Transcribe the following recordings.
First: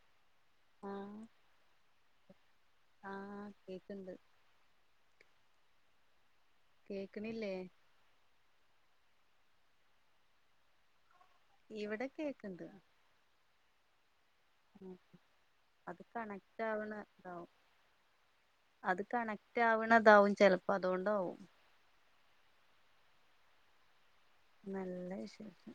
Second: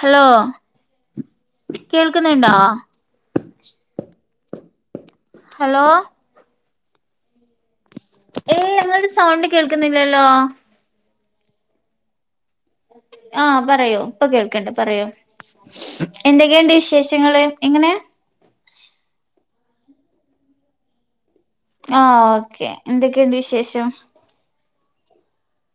Hello ആഹ് കേൾക്കിന്നിണ്ടോ ആഹ് കേക്ക്ണ്ട് ഹലോ കേക്കിണില്ലേ ഏയ് അങ്ങനൊരു സൗണ്ട് കേൾക്കിന്നില്ലല്ലോ ഇവടെ കേക്കിണ്ട് ആഹ് പറയു ഇപ്പം കേൾക്കിണ്ട് ആഹ് പറയു അത് കണക്റ്റ് എന്തൊക്കെയിണ്ട് വിശേഷങ്ങള് ആവ്ണതാവും എങ്ങനെ അത് കണക്റ്റാവിണതാവും ചെലപ്പോ അതോണ്ടാവും. ആഹ് ഓക്കേ എന്തൊക്കെയിണ്ട് വിശേഷം നല്ല വിശേഷം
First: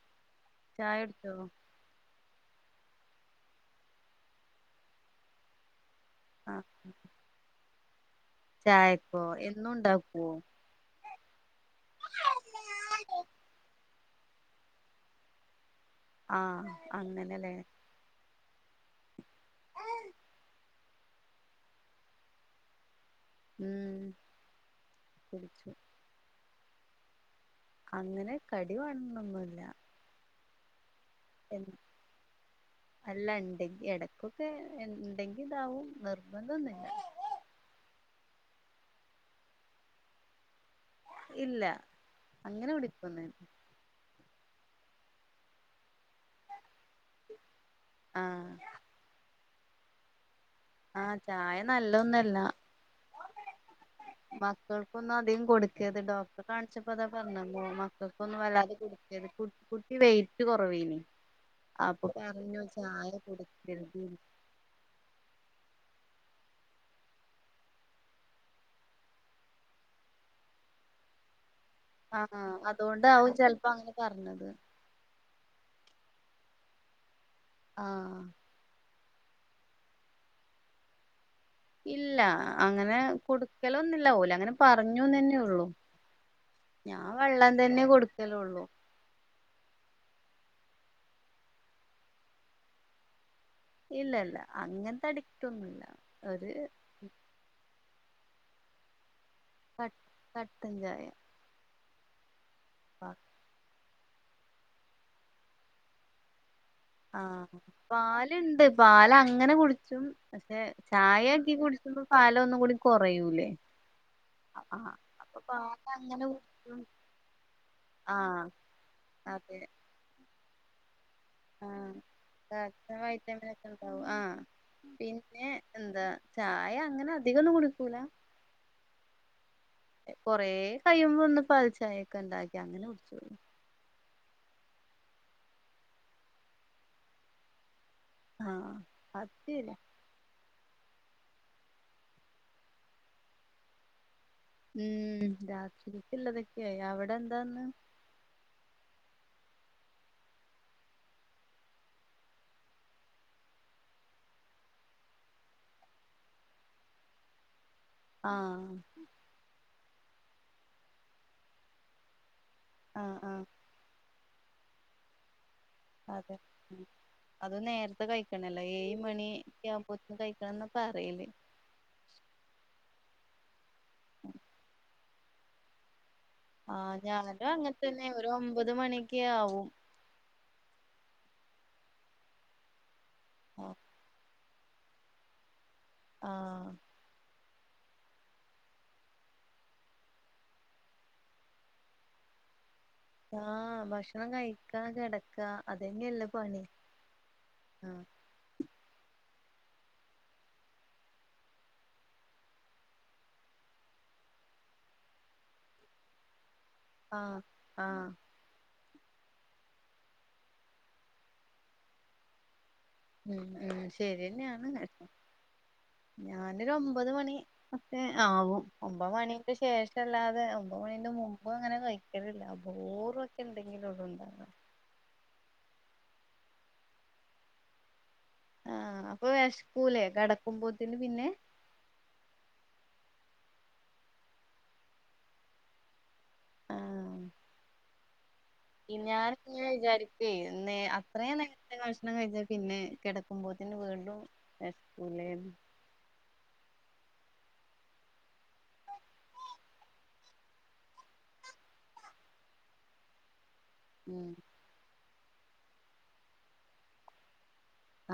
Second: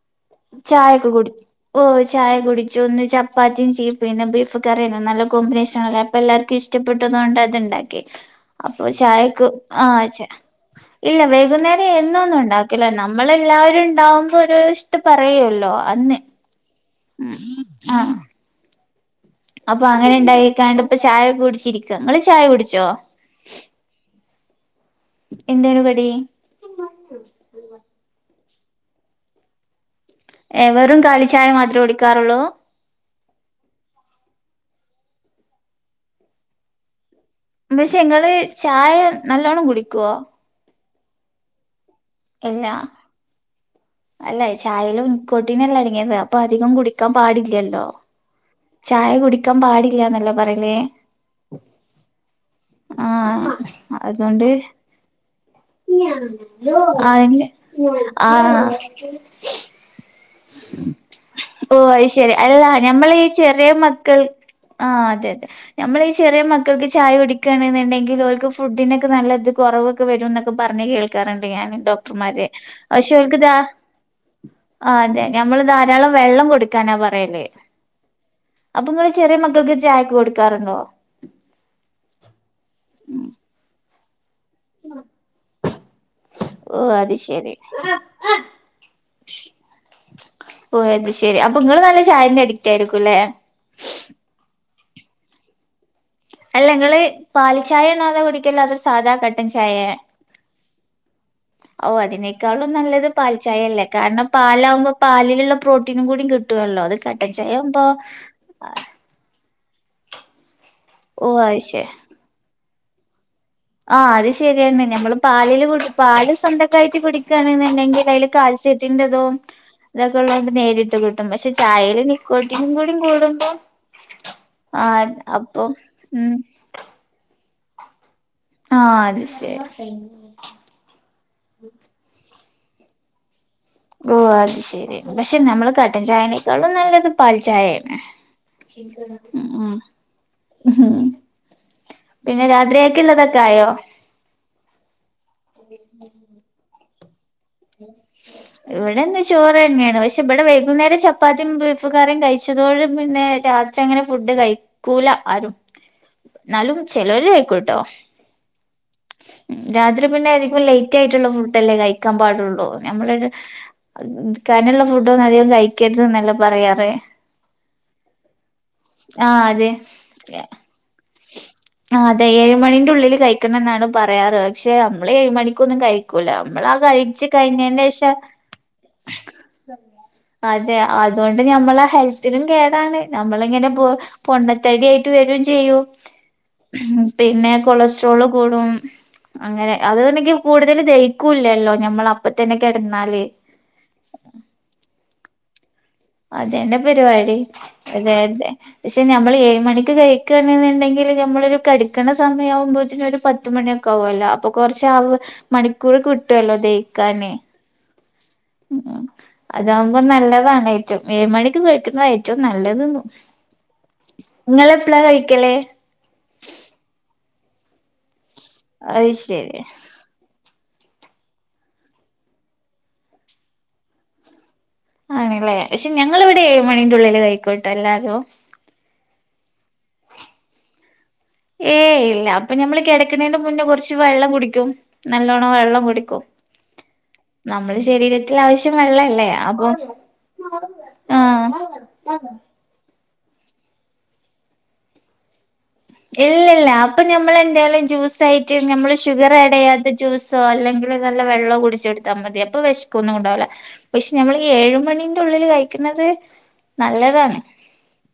ചായൊക്കെ കുടി ചായുടിച്ചോ ഓഹ് ചായ കുടിച്ചു ഇന്ന് ചപ്പാത്തിം ചീ പിന്നെ ബീഫ് കറിയെന്ന് നല്ല കോമ്പിനേഷനല്ലേ എല്ലർക്കും ആഹ് ഇഷ്ടപ്പെട്ടതോണ്ട് അത് ഇണ്ടാക്കി അപ്പൊ ചായക്കോ ചായക്ക് എന്നും ആഹ് ഉണ്ടാക്കോ ചാ ഇല്ല വൈകുന്നേരം എന്നൊന്നും ഇണ്ടാക്കില്ല നമ്മളെല്ലാവരും ഇണ്ടാവുമ്പോ ഒരു ട്ട് പറയൊല്ലോ അന്ന് ആഹ് ഉം അങ്ങനെല്ലേ ആഹ് അപ്പം അങ്ങനെ ഇണ്ടായിക്കാണ്ട് ഇപ്പ ചായകെ കുടിച്ചിരിക്ക ഇങ്ങള് ചായ കുടിച്ചോ ഉം കുടിച്ചു കടീ അങ്ങനെ കടി വേണനൊന്നുല്ല ഏഹ് വെറും കാലിച്ചായ മാത്രം കുടിക്കാറൊള്ളൂ അല്ല ഇണ്ടെങ്കി എടക്കൊക്കെ ഇണ്ടങ്കി ഇണ്ടാവും നിർബന്ധം ഒന്നുല്ല പക്ഷെ ഇങ്ങള് ചായ നല്ലവണ്ണം കുടിക്കോ ഇല്ല ഇല്ല അങ്ങനെ കുടിക്കോന്നി അല്ല ചായേലും നികോടിൻ എല്ലാം അടങ്ങിയതാ അപ്പം അധികം കുടിക്കാൻ പാടില്ലല്ലോ ആഹ് ചായ കുടിക്കാൻ പാടില്ലാന്നല്ല പറയ് ആഹ് ചായ നല്ലൊന്നല്ല ആഹ് അതുകൊണ്ട് മക്കൾക്കൊന്നും അധികം കൊടുക്കരുത് ഡോക്ടറെ കാണിച്ചപ്പ ആഹ് അതാ പറഞ്ഞത് മക്ക ഒന്നും ആഹ് വല്ലാതെ കൊടുക്കരുത് കു കുട്ടി വെയിറ്റ് കൊറ വെയ്നി ഓഹ് അയ് ശെരി അല്ല ഞമ്മളീ ചെറിയ കൊടുക്കരുത് മക്കൾ ആഹ് അതെ അതെ ഞമ്മള് ഈ ചെറിയ മക്കൾക്ക് ചായ കുടിക്കാണ് നിണ്ടെങ്കില് ഓൾക്ക് ഫുഡിന്റെക്കെ നല്ലത് കൊറവ് ക്ക് വരും എന്നൊക്കെ പറഞ്ഞെ കേൾക്കാറിണ്ട് ഞാൻ ആഹ് ഡോക്ടർമാര് പക്ഷെ അതുകൊണ്ടാവും ഓൽക്ക് ഇതാ ചെലപ്പോ അങ്ങനെ പറഞ്ഞത് ആഹ് അതെ ഞമ്മള് ധാരാളം വെള്ളം കൊട്ക്കാനാ പറയല് ആഹ് അപ്പം ഇങ്ങള് ചെറിയ മക്കൾക്ക് ചായൊക്കെ കൊടുക്കാറുണ്ടോ ഇല്ലാ അങ്ങനെ കൊടുക്കലൊന്നുല്ല ഓലങ്ങനെ പറഞ്ഞു നന്നേ ഒള്ളു ഓ ഞാൻ അത് വെള്ളം തന്നെ കൊട്ക്കലോള്ളൂ ഓഹ് അത് ശെരി അപ്പം ഇങ്ങള് നല്ല ചായന്റെ അഡിക്റ്റ് ആയിരിക്കുംല്ലെ ഇല്ല ഇല്ല അങ്ങൻത്തെ അഡിക്റ്റൊന്നുല്ല അല്ല ഇങ്ങള് പാൽ ചായാണോ അതൊ കുടിക്കല് അതൊ സാദാ കട്ടൻ ചായെ കട്ടൻ ചായ ഓഹ് അതിനേക്കാളും നല്ലത് പാൽചായല്ലേ കാരണം പാലാവുമ്പോ പാലിലുള്ള പ്രോട്ടീനും കൂടി കിട്ടുവല്ലോ അത് കട്ടൻ ആഹ് ചായാവുമ്പോ പാലുണ്ട് പാ പാല് അങ്ങനെ കുടിച്ചും പക്ഷെ ഓ ചായ ആക്കി അത് ശെ കുടിച്ചുമ്പം പാല് ഒന്നും കൂടി കുറയൂലേ ആ അത് ശരിയാണ് ഞമ്മള് പാലില് കു അങ്ങനെ പാല് കുടിക്കും സ്വന്തക്കായിട്ട് കുടിക്കണെന്നുണ്ടെങ്കിൽ അതില് ആഹ് കാഴസ്യത്തിന്റെ ഇതും അതെ ഇതൊക്കെള്ളൊണ്ട് നേരിട്ട് കി ട്ടും പക്ഷേ ആഹ് ചായെൽ നിക്കോട്ടിനും കൂടി കാൽസ്യം കൂടുമ്പോ വൈറ്റമിനൊക്കെ ഉണ്ടാവും ആഹ് ആഹ് പിന്നെ അപ്പൊ എന്താ ഉം ചായ അങ്ങനെ അധികം ഒന്നും കുടിക്കൂല ആഹ് അത് ശരി കൊറെ കയിയുമ്പോ ഒന്ന് പൽച്ചായൊക്കെ ഉണ്ടാക്കി അങ്ങനെ കുടിച്ചെള്ളു ഓഹ് അത് ശെരി പക്ഷെ നമ്മള് കട്ടൻ ചായനേക്കാളും നല്ലത് പാൽ ചായയാണ് ആഹ് അത് ഉം ഉം ശരിയാ പിന്നെ രാത്രിയക്കെള്ളതൊക്കെ ആയോ ഉം രാത്രികക്ക് ഉള്ളതൊക്കെയായി അവിടെ എന്താന്ന് ഇവിടെന്ന് ചോറ് തന്നെയാണ് പക്ഷെ ഇവിടെ വൈകുന്നേരം ചപ്പാത്തിയും ബീഫ് കറിം കഴിച്ചതോണ്ട് പിന്നെ രാത്രി [unintelligible] അങ്ങനെ ഫുഡ് കഴിക്കൂല ആരും എന്നാലും ചിലര് കഴിക്കൂട്ടോ ആഹ് രാത്രി പിന്നെ ആയിരിക്കും ലേറ്റ് ആയിട്ടുള്ള ഫുഡ് അല്ലേ കഴിക്കാൻ പാടുള്ളൂ ആഹ് നമ്മളൊരു ആഹ് കനംഉള്ള ഫുഡ് ഒന്നും അധികം കഴിക്കരുത് നല്ല അതെ ഉം പറയാറ് അത് നേരത്തെ കഴിക്കണല്ലോ ഏഴ് മണി ആഹ് അതെ ആകുമ്പോത്ത്ന് കഴിക്കണം എന്നാ പറയില് ആ അതെ ഏഴുമണിന്റെ ഉള്ളിൽ കഴിക്കണം എന്നാണ് പറയാറ് പക്ഷെ നമ്മള് ഏഴ് മണിക്കൊന്നും കഴിക്കൂല നമ്മളാ ആഹ് കഴിച്ചു ഞാനും അങ്ങനെ കഴിഞ്ഞന്റെ തന്നെ ശേഷം ഒരു ഒമ്പത് മണിയൊക്കെ ആവും അതെ അതുകൊണ്ട് ഞമ്മളെ ഹെൽത്തിനും കേടാണ് ഞമ്മള് ഇങ്ങനെ ആഹ് പോ പൊണ്ണത്തടി ആയിട്ട് വരയും ചെയ്യൂ ആഹ് പിന്നെ കൊളസ്ട്രോള് കൂടും അങ്ങനെ അത്ണ്ടെങ്കി കൂടുതൽ ദഹിക്കൂല്ലല്ലോ ഞമ്മൾ അപ്പത്തന്നെ കിടന്നാല്.. ആഹ ഭക്ഷണം കഴിക്കാൻ കിടക്ക അതങ്ങെയല്ല അതെന്റെ പരിപാടി അതെ അതെ പക്ഷെ നമ്മൾ ഏഴ് മണിക്ക് കഴിക്കുകയാണെന്നുണ്ടെങ്കിൽ നമ്മൾള് എഴ് മണിക്ക് കഴിക്കണ് ഉണ്ടെങ്കില് നമ്മള് കട്ക്ണ സമയ ആവുമ്പോത്തനന് ഒരു പത്ത് മണിയ ല്ലോ അപ്പൊ കുറച്ച് ആ് മണിക്കൂർ കിട്ടുവല്ലോ തെദേ ആഹ ആഹ ഉ അതാവുമ്പോ നല്ലതാണ് ഏറ്റവും ഏഴ് മണിക്ക് കഴിക്കുന്നത് ഏറ്റവും നല്ലത്. ഉ ഉ ശരിന്നെയാണ് കഴിക്കല് ഞാനൊരു ഒമ്പത് മണി. മക്കേ ആവും അത് ഒമ്പത് മണിക്ക് ശരി ശേഷം.. പക്ഷല്ലാതെ ഒമ്പത് മണിന്റെ മുമ്പ് അങ്ങനെ കഴിക്കലില്ല ബോറുംക്കെ ഉണ്ടെങ്കിലും ഇവിണ്ടാകോ ആണല്ലേ പക്ഷെ ഞങ്ങളിവിടെ എഴ് മണിക്ക് ഉള്ളില് കഴിക്കോട്ടോ എല്ലാരോ ആഹ അപ്പൊ വിഷക്കൂലേ കിടക്കുമ്പോത്തിന് പിന്നെ ഏയ് ഇല്ല അപ്പൊ ഞമ്മള് കിടക്കണന്റെ മുന്നേ കുറച്ച് വെള്ളം കുടിക്കും നല്ലോണ്ണം വെള്ളം കുടിക്കും. ആഹ് [inaudible] നമ്മുടെ ശരീരത്തിൽ ആവശ്യം വെള്ളല്ലേ അപ്പൊ ഞാനിങ്ങനെ വിചാരിക്കേ ഇന്ന് അത്രയും ആഹ നേരത്തെ ഭക്ഷണം കഴിച്ചാ പിന്നെ കിടക്കുമ്പോ തിന്ന് വീണ്ടും വസ്കൂലെ. ഇല്ലല്ല അപ്പൊ ഞമ്മൾ എന്തായാലും ജ്യൂസ് ആയിട്ട് നമ്മള് ഷുഗർ ആഡ ചെയ്യാത്ത ജ്യൂസ്. സേ അല്ലെങ്കിൽ നല്ല വെള്ളമോ കുടിച്ച് എടുത്താൽ മതി അപ്പൊ വിശപ് ഒന്നും കൊണ്ടാവകില്ല. പക്ഷെ ഉം നമ്മൾ ഏഴ് മണീന്റെ ഉള്ളിൽ കഴിക്കുന്നത് നല്ലതാണ്.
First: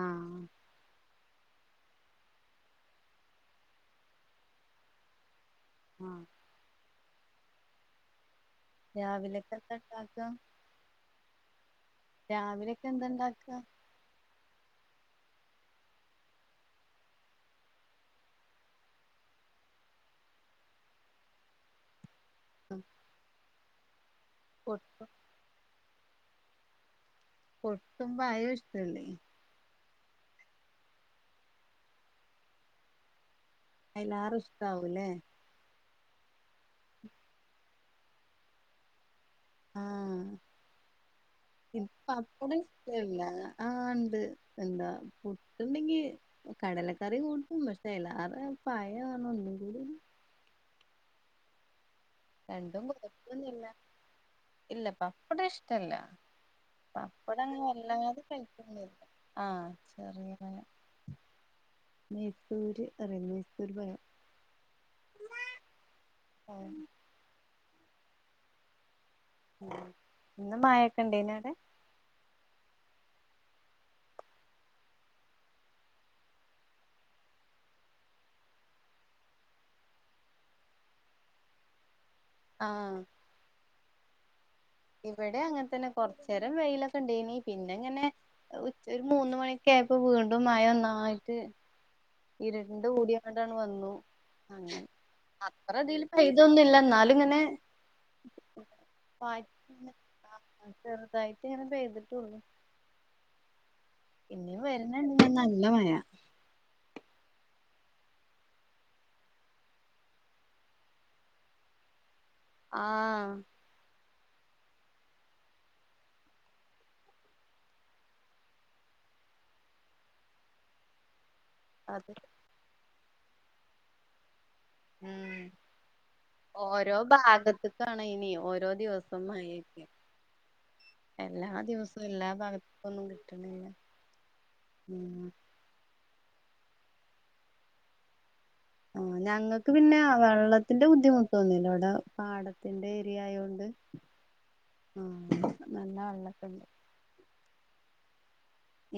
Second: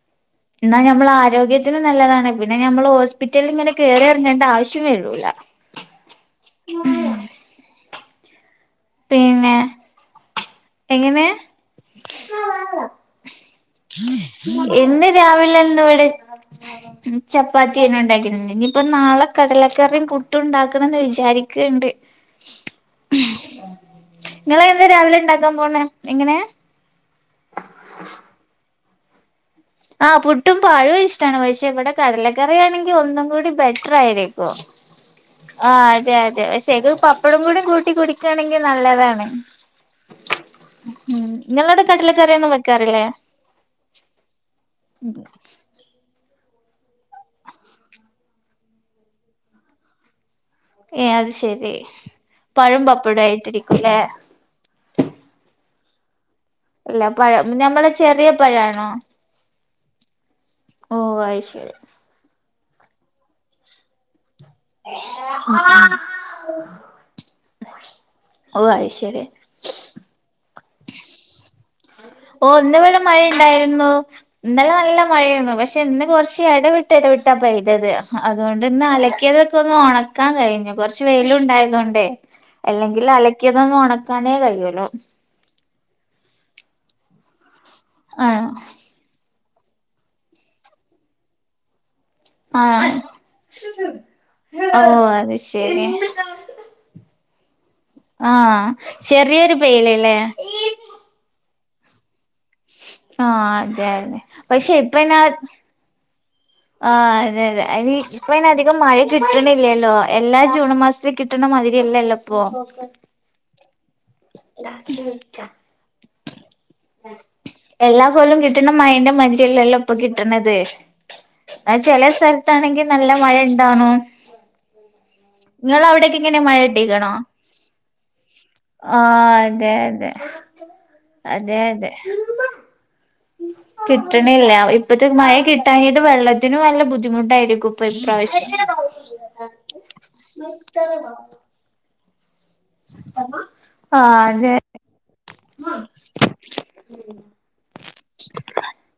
ആഹ് എന്നാൽ നമ്മൾ ആരോഗ്യത്തിനന് നല്ലതാണ്. പിന്നെ ഞമ്മൾ ഹോസ്പിറ്റല്. ഇങ്ങനെ കേയറി ഇറങ്ങേണ്ട ആവശ്യമേ വരൂല ആഹ് ഉം രാവിലെകെ പിന്നെ എന്താടക. എങ്ങനെ രാവിലെയൊക്കെ എന്തണ്ടാക്ക. ഇന്ന് രാവിലെ എന്നാ ഇവിടെ ചപ്പാത്തി തന്നെ ഉണ്ടാക്കിട്ടുണ്ട് ഇനിയിപ്പ നാളെ കടലക്കറിയും പുട്ടും ഉണ്ടാക്കണമെന്ന് വിചാരിക്കണ്ട്. [inaudible] [inaudible] നിങ്ങളെ എന്താ പുട്ടും രാവിലെ ഉണ്ടാക്കാൻ പോവുന്നേ എങ്ങനെയാ. പുട്ടും പഴവും ഇഷ്‌ടമല്ലേ ആ പുട്ടും പഴവും ഇഷ്ടമാണ്. പക്ഷെ ഇവിടെ കടലക്കറി ആണെങ്കിൽ ഒന്നും കൂടെ [inaudible] അയിലാറെ ബട്ടറയിരികും. ഇഷ്ടാവൂല്ലേ ആ അതെ അതെ പക്ഷെ ഇത് പപ്പടം കൂടി കൂട്ടി കൊടുക്കുകയാണെങ്കിൽ നല്ലതാണ്. ആ ഉം നിങ്ങളവിടെ ഇപ്പ കടലക്കറിയൊന്നും പപ്പടം വെക്കാറില്ലേ ഇഷ്ടമല്ല. ആ ഉണ്ട് എന്താ പുട്ടണ്ടെങ്കിൽ. കടലക്കറി കൂട്ടും പക്ഷെ അല്ലാതെ പഴം ആണ് ഉണ്ടെങ്കിൽ. ഏ അത് ശരി പഴം രണ്ടും പപ്പടം കൊഴപ്പൊന്നുല്ല ആയിട്ടിരിക്കുമല്ലേ ഇല്ല പപ്പടം ഇഷ്ടമല്ല അല്ല പപ്പടം പഴം അങ്ങനെ നമ്മളെ വല്ലാതെ ചെറിയ പഴാണോ കഴിക്കുന്നില്ല. ആഹ് ചെറിയത് ഓ അത് ശരി മെയ്സൂര് എറിയ മെയസൂര് പഴം റയാം ഓഹ് അയ്ശരി ഇന്ന് മഴയൊക്കെ ഉണ്ട ഇന്ന് അവിടെ ഓ ഇ ന്ന് ഇവിടെ മഴ ഉണ്ടായിരുന്നു. ഇന്നലെ നല്ല മഴേന്നു പക്ഷെ ഇന്ന് കൊർച്ച് എടവിട്ട എടവിട്ടാ പെയ്തത് അതുകൊണ്ട് ഇന്ന് അലക്കിയത് ഒന്ന് ഒണക്കാൻ കയ്ഞ്ഞു കൊർച്ച് വെയിലും ഇണ്ടായതോണ്ടേ ആഹ് എല്ലെങ്കില് അലക്ക്യതൊന്നും ഒണക്കാനേ കഴിയൂല്ല. ഇവടെ അങ്ങൻ തന്നെ കൊർച്ചേ രം വെയിലൊക്കെ ഇണ്ടെനി പിന്നെ ഇങ്ങനെ ആഹ് ഉ ഒരു മൂന്നുമണിയൊക്കെ ആയപ്പോ വീണ്ടും മഴ ഒന്നായ്ട്ട് ഇര്ണ്ട് ആഹ് കൂടിയങ്ങണ്ടാണ്ട് വന്നു അങ്ങെ ഓ അത് അത്ര ശരി ഇതില് പെയ്തൊന്നുല്ല എന്നാലും ഇത്ങ്ങനെ ആ ചെറ്യരു പെയ്യ ല്ല്ലേ. ചെർതായിട്ട് ഇങ്ങനെ പെയ്തിട്ടൊള്ളൂ. ആഹ് അതെ അതെ ഇനിയും പക്ഷെ വര്ന്ന്ണ്ട് നല്ല മയാ. ആ അതെ അതെ അയ്ന് ഇപ്പ അധികം മഴ കിട്ട്ണില്ലല്ലോ എല്ലാ ജൂൺ മാസത്തി കിട്ട്ണമാതിരിയല്ലല്ലോ ആഹ്. രാത്രി വിളിക്കാ. എല്ലാ കൊല്ലം കിട്ട്ണ മഴന്റെ മതിരില്ലല്ലോ ഇപ്പൊ കിട്ട്ണത്. അ ചെലെ അത് സ്ഥലത്താണെങ്കിനല്ല മഴ ഇണ്ടാണും. ഉം ഇങ്ങളെ അവ്ടെക്കെ എങ്ങനെ മഴ കിട്ടി ക്ക്‌ണോ? താണ് ഇനി ഒ ഓരോ ദിവസം അതെ മഴയായിരിക്കും അതെ എല്ലാ ദിവസവും എല്ലാ ഭാഗത്തൊന്നും കിട്ട്ണില്ല ഇപ്പത്തെ മഴ കി ട്ടാഞ്ഞിട്ട് വെള്ളത്തിന് നല്ല ബുദ്ധിമുട്ടായിരിക്കും ഇപ്പ ഈ പ്രാവശ്യം. ആ ഞങ്ങക്ക് പിന്നെ വെള്ളത്തിന്റെ ബുദ്ധിമുട്ടൊന്നുമില്ല ഇവിടെ പാടത്ത് ത്തിൻ്റെ ഏരിയ ആയൊണ്ട് ആഹ് അതെ ആ നല്ല വെള്ളക്ക്ണ്ട്.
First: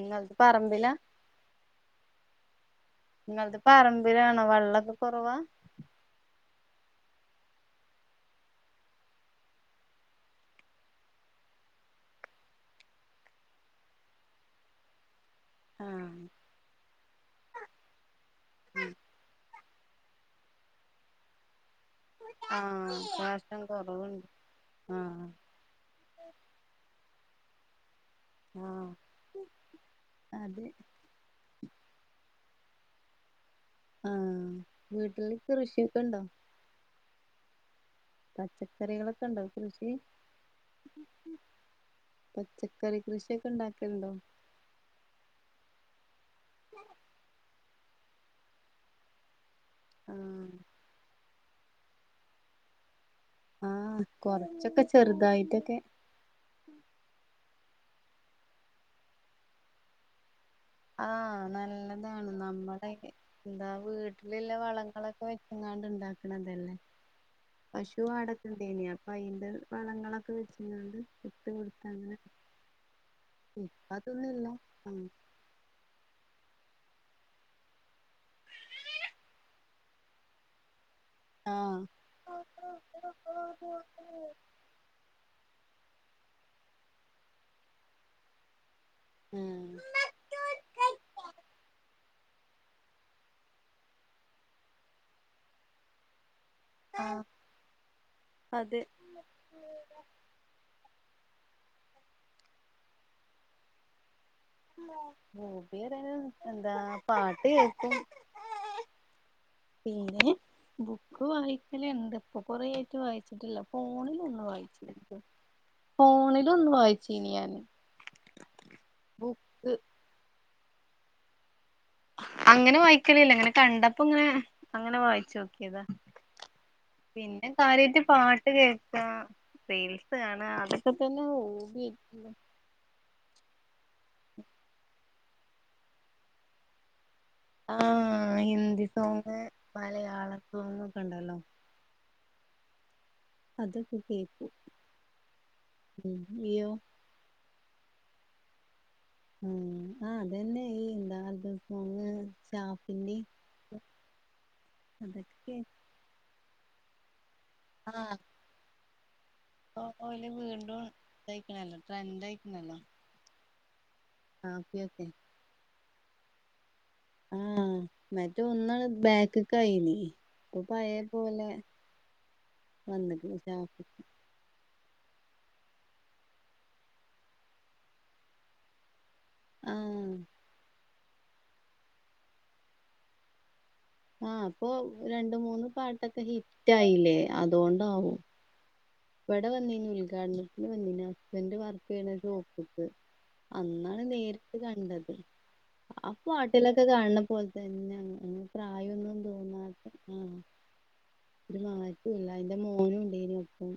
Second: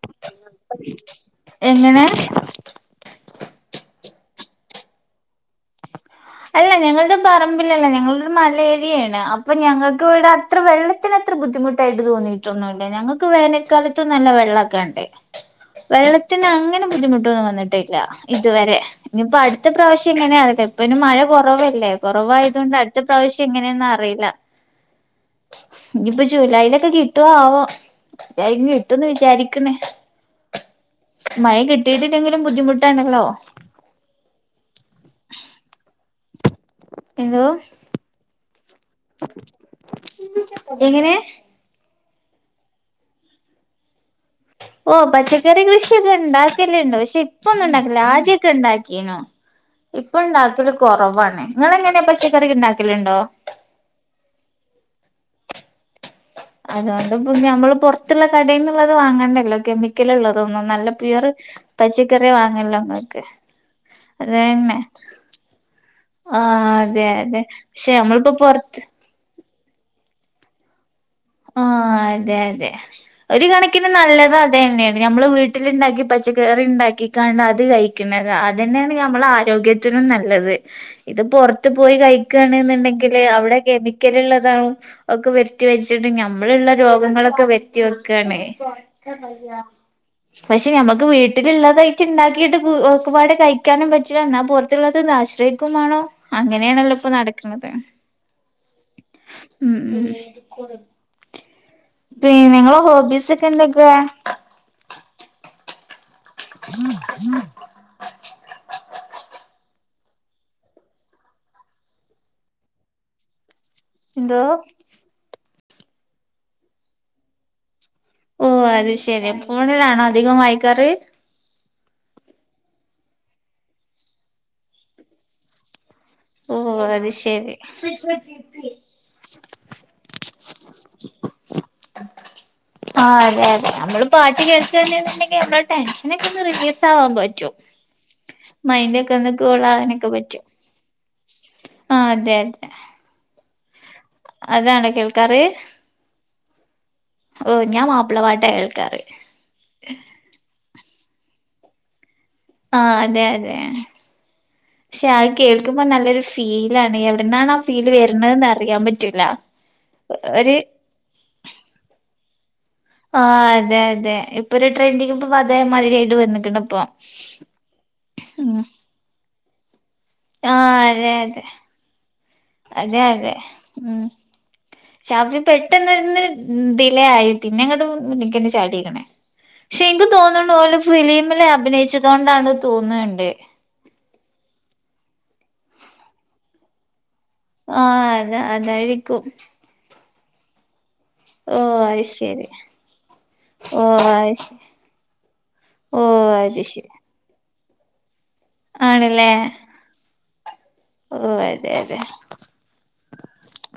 ഇങ്ങൾത് പറമ്പിലാ? [inaudible] എങ്ങനെ? നിങ്ങൾതെ പറമ്പിലാണോ വെള്ളൊക്കെ കൊറവാ? അല്ല ഞങ്ങൾതെ പറമ്പിലല്ല ഞങ്ങൾതൊരു മലേര്യണ് അപ്പൊ ഞങ്ങക്ക് ഇവടെ ത്ര വെള്ളത്തിന് അത്ര ബുദ്ധിമുട്ടായിട്ട് തോന്നിട്ടൊന്നുമില്ല ഞങ്ങക്ക് വേനൽക്കാലത്തും നല്ല വെള്ളക്കെണ്ട്. ആഹ് വെള്ളത്തിന് അങ്ങനെ ബുദ്ധിമുട്ടൊന്നും വന്നിട്ടില്ല ഇതുവരെ ഇനിയിപ്പോ അട് ത്ത പ്രാവശ്യം എങ്ങനെ അറീല്ല ഇപ്പ പിന്നെ മഴ കൊറവല്ലേ. കൊറവായതൊണ്ട് ആഹ് അട്ത്ത പ്രാവശ്യം ഇപ്രാവശ്യം എങ്ങനെന്ന് അറീല്ല. കൊറവുണ്ട്. ആഹ് ഇനിയിപ്പോ ജൂലൈലൊക്കെ കിട്ടോ ആവോ ആഹ് കിട്ടുമന്ന് വിചാരിക്ക്ണ്. അതെ. മഴ കിട്ടിട്ടില്ലെങ്കിലും ബുദ്ധിമുട്ടാണല്ലോ. ആഹ് ‌വീട്ടില് കൃഷിയൊക്കെ ഇണ്ടോ? എതോ? പച്ചക്കറികളൊക്കെ ഇണ്ടോ കൃഷി? എങ്ങനെ പച്ചക്കറി കൃഷിയൊക്കെ ഇണ്ടാക്കേണ്ടോ? ഓ പച്ചക്കറി കൃഷിയൊക്കെ ഇണ്ടാക്കല്ണ്ട് പക്ഷെ ഇപ്പൊന്നും ഉണ്ടാക്കല്ല ആദ്യൊക്കെ ഇണ്ടാക്കീനു. ഇപ്പ ആഹ് ഇണ്ടാക്കല് കൊറവാണ് നിങ്ങളെങ്ങനെ പച്ചക്കറിക്കെ ഇണ്ടാക്കല്ണ്ടോ? ആഹ് കൊർച്ചൊക്കെ ചെർതായിട്ടൊക്കെ. അതോണ്ട്പ്പം ഞമ്മള് പൊർത്ത്ള്ള കടേന്നുള്ളത് വാങ്ങണ്ടല്ലോ കെമി കെമിക്കലുള്ളതൊന്നും നല്ല പ്യൂർ ആഹ് പച്ചക്കറി നല്ലതാണ് നമ്മളെ വാങ്ങല്ലോങ്ങക്ക് എന്താ വീട്ടിലില്ല അത്തന്നെ. വളങ്ങളൊക്കെ വെച്ചങ്ങാണ്ട് ഇണ്ടാക്കണതല്ലേ ആഹ് അതെ അതെ പക്ഷെ നമ്മൾപ്പോ പൊർത്ത് അപ്പ അയ്ന്റെ വളങ്ങളൊക്കെ വെച്ചിങ്ങാണ്ട് ആഹ് അതെ അതെ ഒര് കണക്കിന് ഇപ്പ നല്ലത് അതൊന്നുല്ല അതന്നെയാണ് നമ്മൾ വീ വീട്ടില് ഉണ്ടാക്കി പച്ചക്കറി ഉണ്ടാക്കി ക അത് കഴിക്കുന്നത് അത് തന്നെയാണ് നമ്മുടെ ആരോഗ്യ ത്തിനും നല്ലത്. ഇത് പുറത്ത് ആഹ് പോയി ആഹ് കഴിക്കുണ്ന്നുണ്ടെങ്കിൽ അവിടെ കെമിക്കൽ ഉള്ളതും ഒക്കെ വരുത്തി വെ ച്ട്ട് നമ്മള് ഉള്ള രോഗങ്ങളൊക്കെ വെരുത്തി വെക്കാണ്. പക്ഷെ ഞമ്മക്ക് വീട്ടിലുള്ളത് ച്ച് ഉണ്ടാക്കിയിട്ട് ഒക്കപാടെ കഴിക്കാനും പറ്റില്ല. എന്നാ പുറത്തുള്ളത് ആശ്രയിക്കുമാണം. അങ്ങനെയണല്ലോ ഇപ്പൊ ആഹ് നടക്കുന്നത്. അതെ മ്മ് പിന്ന നിങ്ങളെ ഹോബീസ് ഒക്കെ എന്തൊക്കെ? ഹോബി പറയാൻ എന്താ പാട്ട് കേൾക്കും. പിന്നെ ബുക്ക് വായിക്കല് ഇണ്ട്. ഇപ്പൊ കൊറ ആയിട്ട് വായി ക്കല്ല ഫോണില് ഒന്ന് എന്തോ വായിച്ച് ഫോണില് ഒന്ന് വായിച്ചിന് ഞാന്. ഓഹ് അത് ശരി ബുക്ക് ഫോണിലാണോ അധികം വായിക്കാറ്. അങ്ങനെ വായിക്കലില്ല. ഇങ്ങനെ കണ്ടപ്പോ ഇങ്ങനെ അങ്ങനെ വായിച്ചു നോക്കിയതാ. ഓ അത് പിന്നെ ശെരി കാരൃയിട്ട് പാട്ട് കേക്കും. റീൽസ് കാണാ അതൊക്കെ തന്നെ ഹോബി ആ അതെ അതെ നമ്മള് പാട്ട് കേൾകണ്ണ്ടെങ്കിൽ നമ്മളടെ ടെൻഷൻ ഒക്കെ ഒന്ന് റിലീസ് ആവാൻ പറ്റും. ആഹ് ഹിന്ദി മൈൻഡ് ഒക്കെ സോങ്, ഒന്ന് മലയാള സോങ്, ഒക്കെ ഉണ്ടല്ലോ. ആഹ് അതെ അതെ അതൊക്കെ കേള്ക്കുംമ്മ് അതാണോ കേൾക്കാറ് നിയ്യോ? ഓഹ് ഞാൻ മാപ്പിളപ്പാട്ടാ കേൾക്കാറ്. ആഹ് അതന്നെ ഈ എന്താ ദിവസങ് ആഹ് അതെ അതെ, പക്ഷെ അത് അതൊക്കെ കേക്കും കേൾക്കുമ്പോ നല്ലൊരു ഫി ഫീൽ ആണ് എവിടന്നാണ് ആ ഫീല് വരുന്നതെന്ന് അറിയാൻ പറ്റൂല്ല. ഇപ്പൊ ല വീണ്ടും ഇതായിക്ണല്ലോ ട്രെൻഡയിക്കണല്ലോ. ആഹ് അതെ അതെ ഇപ്പൊ ഒരു ട്രെൻറ്റിംഗ് ഇപ്പോ അതേ മതിരായിട്ട് വന്നിക്ക്ണ് ഇപ്പൊ ആഹ് മറ്റേ ഒന്ന് ബാക്കിക്ക്ആയിനി ആഹ് അതെ അതെ അതെ അതെ വന്നിക്ക്ണ് ഷാഫി മ്മ് ഷാഫി പെട്ടെന്ന്ന്ന് ഡിലേ ആയി പിന്നെ അങ്ങോട്ടും മുന്നിക് തന്നെ ചാടിക്ക്ണ് ക്ഷെ എനിക്ക് ആഹ് തോന്ന്ണ് ഓല് ഫിലിമില് അഭിനയിച്ചത് കൊണ്ടാണ് തോന്ന്ണ്ട്. ആഹ് ഇപ്പൊ രണ്ട് മൂന്ന് പാട്ടൊക്കെ ഹിറ്റ് ആയില്ലേ. ആഹ് അതുകൊണ്ടാവും അതെ അതെ ഇവിടെ വന്നീനു ഉദ്ഘാടനത്തിന് വന്നീനാ ഹസ്ബൻഡറ് ഓ വർക്ക് അത് ചെയ്യണ ശരി ഷോപ്പ്ക്ക് ഓ അന്നാണ് അത് നേരിട്ട് ശരി കണ്ടത്. ഓ അത് അപ്പാട്ടിലൊക്കെ ശരി കാണപോല് തെന്ന പ്രായോന്നും ആണല്ലേ തോന്നാത്ത ആഹ് ഓ ഒരു അതെ അതെ മാറ്റുല്ല അതിന്റെ മോനുണ്ടയിന് ഒപ്പം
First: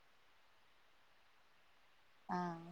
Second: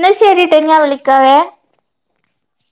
ന്നാ ശരിട്ടോ ഞാൻ വിളിക്കാവേ ആഹ്